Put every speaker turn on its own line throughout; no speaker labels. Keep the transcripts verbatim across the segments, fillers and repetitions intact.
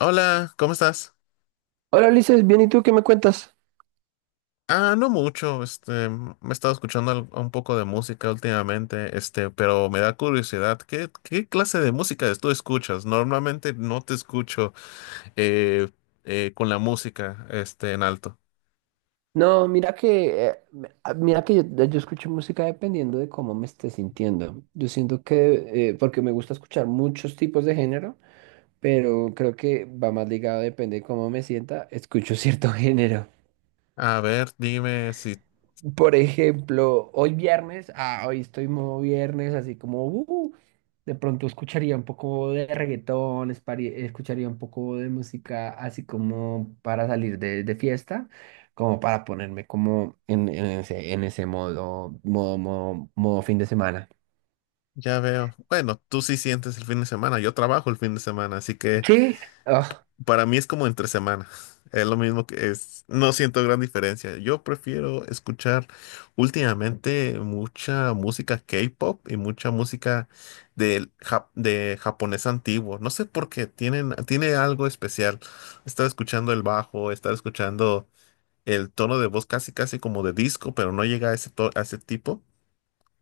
Hola, ¿cómo estás?
Hola Ulises, bien, ¿y tú qué me cuentas?
Ah, no mucho, este, me he estado escuchando al- un poco de música últimamente, este, pero me da curiosidad, ¿qué, qué clase de música tú escuchas? Normalmente no te escucho eh, eh, con la música, este, en alto.
No, mira que, eh, me- ah, mira que yo, yo escucho música dependiendo de cómo me esté sintiendo. Yo siento que, eh, porque me gusta escuchar muchos tipos de género, pero creo que va más ligado, depende de cómo me sienta, escucho cierto género.
A ver, dime si
Por ejemplo, hoy viernes, ah, hoy estoy modo viernes, así como, uh, de pronto escucharía un poco de reggaetón, espari- escucharía un poco de música, así como para salir de, de fiesta, como para ponerme como en, en ese, en ese modo, modo, modo, modo fin de semana.
ya veo. Bueno, tú sí sientes el fin de semana, yo trabajo el fin de semana, así que
Sí.
para mí es como entre semana. Es lo mismo que es. No siento gran diferencia. Yo prefiero escuchar últimamente mucha música K-pop y mucha música del ja- de japonés antiguo. No sé por qué. Tienen, tiene algo especial. Estar escuchando el bajo, estar escuchando el tono de voz casi casi como de disco, pero no llega a ese, to- a ese tipo.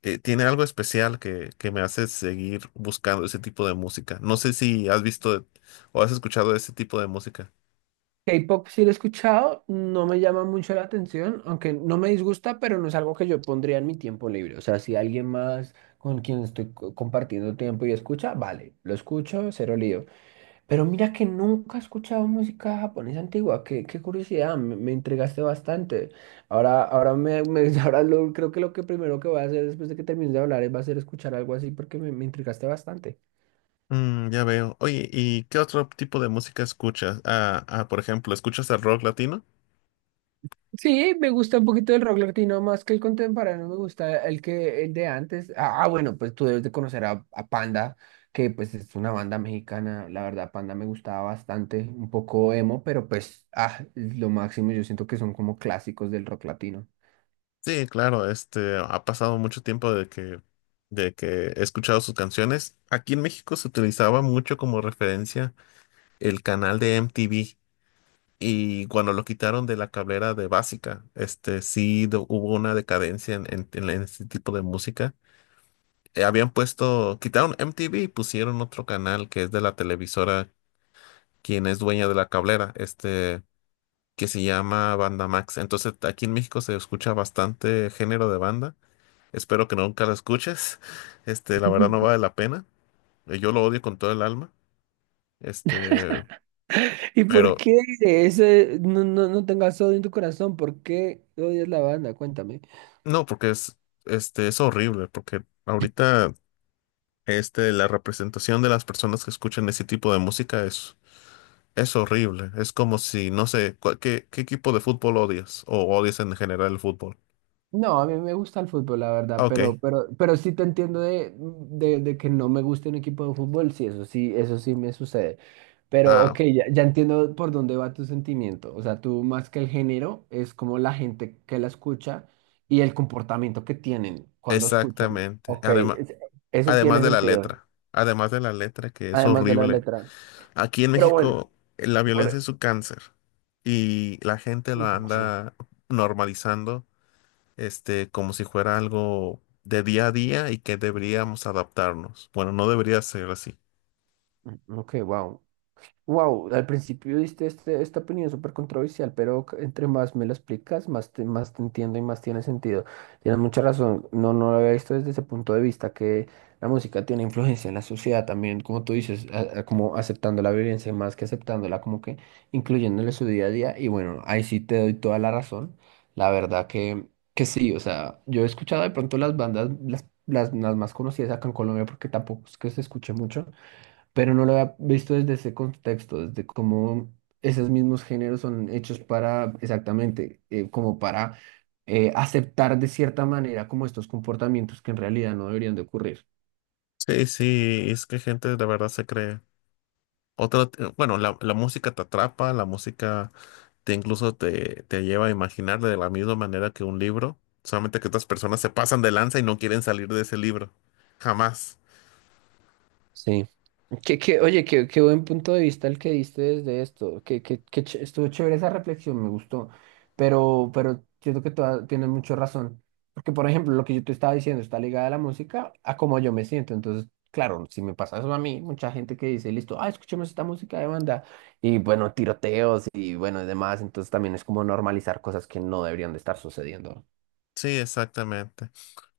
Eh, tiene algo especial que, que me hace seguir buscando ese tipo de música. No sé si has visto o has escuchado ese tipo de música.
K-pop sí lo he escuchado, no me llama mucho la atención, aunque no me disgusta, pero no es algo que yo pondría en mi tiempo libre. O sea, si alguien más con quien estoy co- compartiendo tiempo y escucha, vale, lo escucho, cero lío. Pero mira que nunca he escuchado música japonesa antigua, qué, qué curiosidad, me, me intrigaste bastante. Ahora, ahora, me, me- ahora lo- creo que lo que primero que voy a hacer después de que termine de hablar es va a ser escuchar algo así porque me, me intrigaste bastante.
Mm, ya veo. Oye, ¿y qué otro tipo de música escuchas? Ah, ah, por ejemplo, ¿escuchas el rock latino?
Sí, me gusta un poquito el rock latino más que el contemporáneo, me gusta el que el de antes. Ah, bueno, pues tú debes de conocer a, a Panda, que pues es una banda mexicana. La verdad, Panda me gustaba bastante, un poco emo, pero pues ah, es lo máximo. Yo siento que son como clásicos del rock latino.
Sí, claro, este, ha pasado mucho tiempo de que, de que he escuchado sus canciones. Aquí en México se utilizaba mucho como referencia el canal de M T V y cuando lo quitaron de la cablera de Básica, este, sí do- hubo una decadencia en, en, en este tipo de música. Eh, habían puesto, quitaron M T V y pusieron otro canal que es de la televisora, quien es dueña de la cablera, este... que se llama Banda Max. Entonces, aquí en México se escucha bastante género de banda. Espero que nunca lo escuches. Este, la verdad no vale la pena. Eh, Yo lo odio con todo el alma. Este,
¿Y por
pero
qué ese no, no, no tengas odio en tu corazón? ¿Por qué odias la banda? Cuéntame.
no, porque es, este, es horrible, porque ahorita, este, la representación de las personas que escuchan ese tipo de música es, es horrible. Es como si, no sé, cua- ¿qué, qué equipo de fútbol odias? O odias en general el fútbol.
No, a mí me gusta el fútbol, la verdad,
Ah, ok.
pero, pero, pero sí te entiendo de, de, de que no me guste un equipo de fútbol, sí, eso sí, eso sí me sucede. Pero
Ah,
ok, ya, ya entiendo por dónde va tu sentimiento. O sea, tú más que el género, es como la gente que la escucha y el comportamiento que tienen cuando escuchan.
exactamente.
Ok,
Además,
es- eso
además
tiene
de la
sentido,
letra, además de la letra que es
además de la
horrible.
letra.
Aquí en
Pero bueno,
México eh, la violencia
por-
es un cáncer y la gente lo
ujú, sí.
anda normalizando, este, como si fuera algo de día a día y que deberíamos adaptarnos. Bueno, no debería ser así.
Mm, Ok, wow. Wow, al principio diste este, esta opinión súper controversial, pero c- entre más me lo explicas, más te, más te entiendo y más tiene sentido. Tienes mucha razón, no, no lo había visto desde ese punto de vista, que la música tiene influencia en la sociedad también, como tú dices, a- a- como aceptando la violencia más que aceptándola, como que incluyéndole su día a día. Y bueno, ahí sí te doy toda la razón. La verdad que, que sí, o sea, yo he escuchado de pronto las bandas, las, las, las más conocidas acá en Colombia, porque tampoco es que se escuche mucho pero no lo había visto desde ese contexto, desde cómo esos mismos géneros son hechos para, exactamente, eh, como para eh, aceptar de cierta manera como estos comportamientos que en realidad no deberían de ocurrir.
Sí, sí, es que gente de verdad se cree. Otra, eh, bueno, la, la música te atrapa, la música te incluso te, te lleva a imaginar de la misma manera que un libro, solamente que otras personas se pasan de lanza y no quieren salir de ese libro. Jamás.
Sí. Que, que, oye, qué, qué buen punto de vista el que diste desde esto. Que, que, que ch- estuvo chévere esa reflexión, me gustó. Pero, pero siento que toda- tienes mucha razón. Porque, por ejemplo, lo que yo te estaba diciendo está ligada a la música, a cómo yo me siento. Entonces, claro, si me pasa eso a mí, mucha gente que dice, listo, ah, escuchemos esta música de banda. Y bueno, tiroteos y bueno, y demás. Entonces también es como normalizar cosas que no deberían de estar sucediendo.
Sí, exactamente.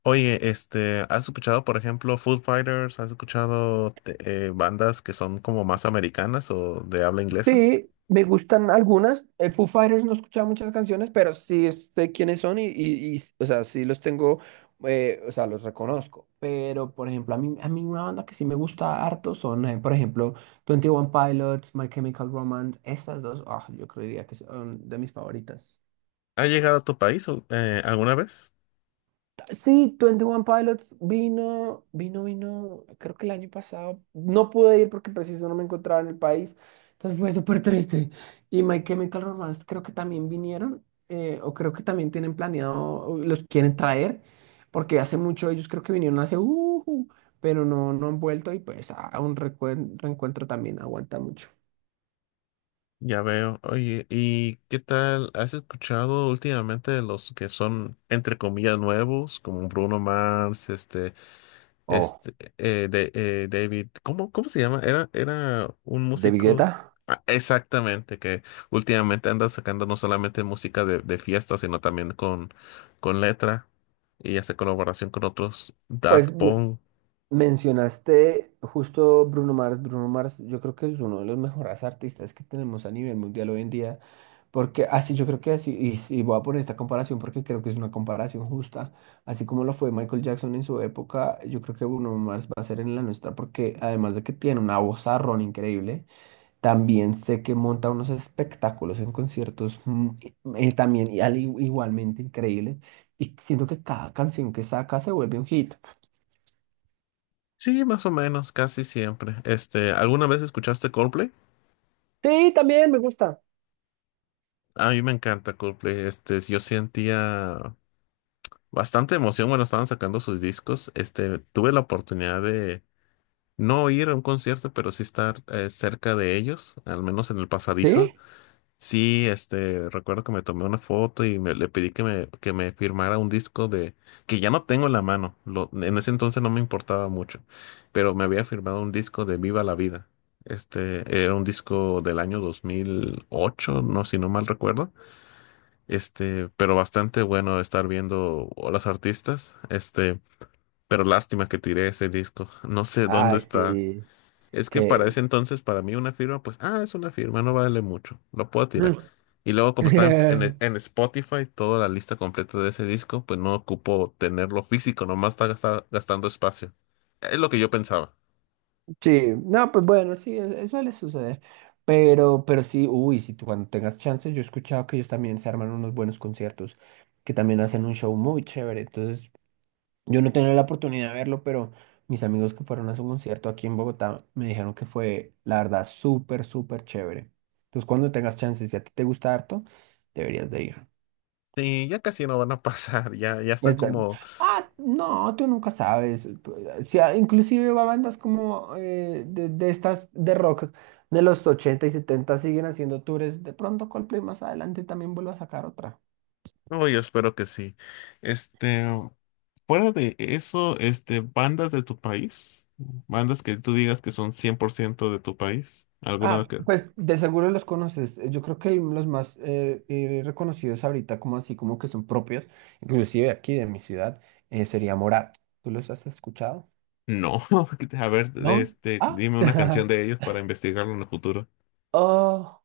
Oye, este, ¿has escuchado, por ejemplo, Foo Fighters? ¿Has escuchado te- eh, bandas que son como más americanas o de habla inglesa?
Sí, me gustan algunas. Eh, Foo Fighters no he escuchado muchas canciones, pero sí sé quiénes son y, y, y, o sea, sí los tengo, eh, o sea, los reconozco. Pero, por ejemplo, a mí, a mí una banda que sí me gusta harto son, eh, por ejemplo, Twenty One Pilots, My Chemical Romance, estas dos, ah, yo creería que son de mis favoritas.
¿Ha llegado a tu país o- eh, alguna vez?
Sí, Twenty One Pilots vino, vino, vino, creo que el año pasado. No pude ir porque preciso no me encontraba en el país. Entonces fue súper triste. Y My Chemical Romance creo que también vinieron, eh, o creo que también tienen planeado, o los quieren traer, porque hace mucho ellos creo que vinieron hace, uh, pero no, no han vuelto y pues a un recuen- reencuentro también aguanta mucho.
Ya veo. Oye, ¿y qué tal? ¿Has escuchado últimamente los que son, entre comillas, nuevos, como Bruno Mars? este.
Oh,
Este, eh, de, eh, David, ¿cómo, cómo se llama? Era, era un
¿de
músico.
Guetta?
Ah, exactamente, que últimamente anda sacando no solamente música de, de fiesta, sino también con, con letra y hace colaboración con otros. Daft
Pues, no.
Punk.
Mencionaste justo Bruno Mars. Bruno Mars, yo creo que es uno de los mejores artistas que tenemos a nivel mundial hoy en día, porque así yo creo que así, y, y voy a poner esta comparación porque creo que es una comparación justa, así como lo fue Michael Jackson en su época, yo creo que Bruno Mars va a ser en la nuestra, porque además de que tiene una vozarrón increíble, también sé que monta unos espectáculos en conciertos mm, eh, también y al- igualmente increíbles, y siento que cada canción que saca se vuelve un hit.
Sí, más o menos, casi siempre. Este, ¿alguna vez escuchaste Coldplay?
Sí, también me gusta.
A mí me encanta Coldplay. Este, yo sentía bastante emoción cuando estaban sacando sus discos. Este, tuve la oportunidad de no ir a un concierto, pero sí estar eh, cerca de ellos, al menos en el pasadizo.
¿Sí?
Sí, este, recuerdo que me tomé una foto y me, le pedí que me, que me firmara un disco de, que ya no tengo en la mano, lo- en ese entonces no me importaba mucho, pero me había firmado un disco de Viva la Vida. Este, era un disco del año dos mil ocho, no, si no mal recuerdo. Este, pero bastante bueno estar viendo a los artistas. Este, pero lástima que tiré ese disco. No sé dónde
Ay,
está.
sí.
Es que para
Que...
ese entonces, para mí, una firma, pues, ah, es una firma, no vale mucho, lo puedo tirar.
Mm.
Y luego, como está en, en- en Spotify, toda la lista completa de ese disco, pues no ocupo tenerlo físico, nomás está gasta- gastando espacio. Es lo que yo pensaba.
Sí, no, pues bueno, sí, es- es- suele suceder. Pero, pero sí, uy, si tú cuando tengas chance, yo he escuchado que ellos también se arman unos buenos conciertos, que también hacen un show muy chévere. Entonces, yo no tenía la oportunidad de verlo, pero mis amigos que fueron a su concierto aquí en Bogotá me dijeron que fue, la verdad, súper, súper chévere. Entonces, cuando tengas chance, si a ti te gusta harto, deberías de ir.
Sí, ya casi no van a pasar, ya, ya están
Es verdad.
como,
Ah, no, tú nunca sabes. tú- si a- inclusive va bandas como eh, de, de estas de rock de los ochenta y setenta siguen haciendo tours. De pronto Coldplay más adelante también vuelve a sacar otra.
no, yo espero que sí. Este, Fuera de eso, este, bandas de tu país, bandas que tú digas que son cien por ciento de tu país, alguna
Ah,
que,
pues de seguro los conoces. Eh, yo creo que los más eh, eh, reconocidos ahorita, como así, como que son propios, inclusive aquí de mi ciudad, eh, sería Morat. ¿Tú los has escuchado?
no. A ver,
¿No?
este,
Ah.
dime una canción de ellos para investigarlo en el futuro.
Oh.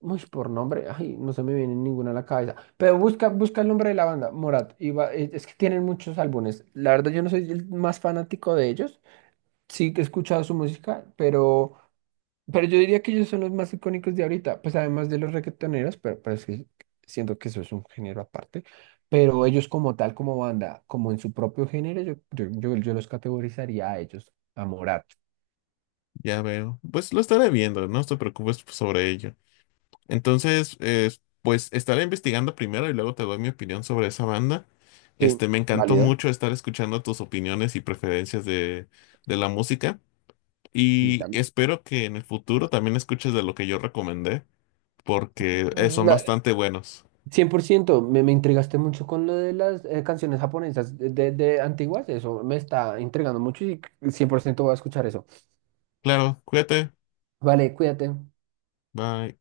Uy, por nombre, ay, no se me viene ninguna a la cabeza. Pero busca, busca el nombre de la banda, Morat. Y va- es es que tienen muchos álbumes. La verdad, yo no soy el más fanático de ellos. Sí que he escuchado su música, pero, pero yo diría que ellos son los más icónicos de ahorita. Pues además de los reggaetoneros, pero, pero es que siento que eso es un género aparte. Pero ellos como tal, como banda, como en su propio género, yo, yo, yo, yo los categorizaría a ellos, a Morat.
Ya veo. Pues lo estaré viendo, no te preocupes sobre ello. Entonces, eh, pues estaré investigando primero y luego te doy mi opinión sobre esa banda.
Sí,
Este, me encantó
válido.
mucho estar escuchando tus opiniones y preferencias de, de la música.
Y
Y
tal.
espero que en el futuro también escuches de lo que yo recomendé, porque eh, son bastante buenos.
Cien por ciento me, me intrigaste mucho con lo de las eh, canciones japonesas de, de de antiguas, eso me está intrigando mucho y cien por ciento voy a escuchar eso.
Claro, cuídate.
Vale, cuídate.
Bye.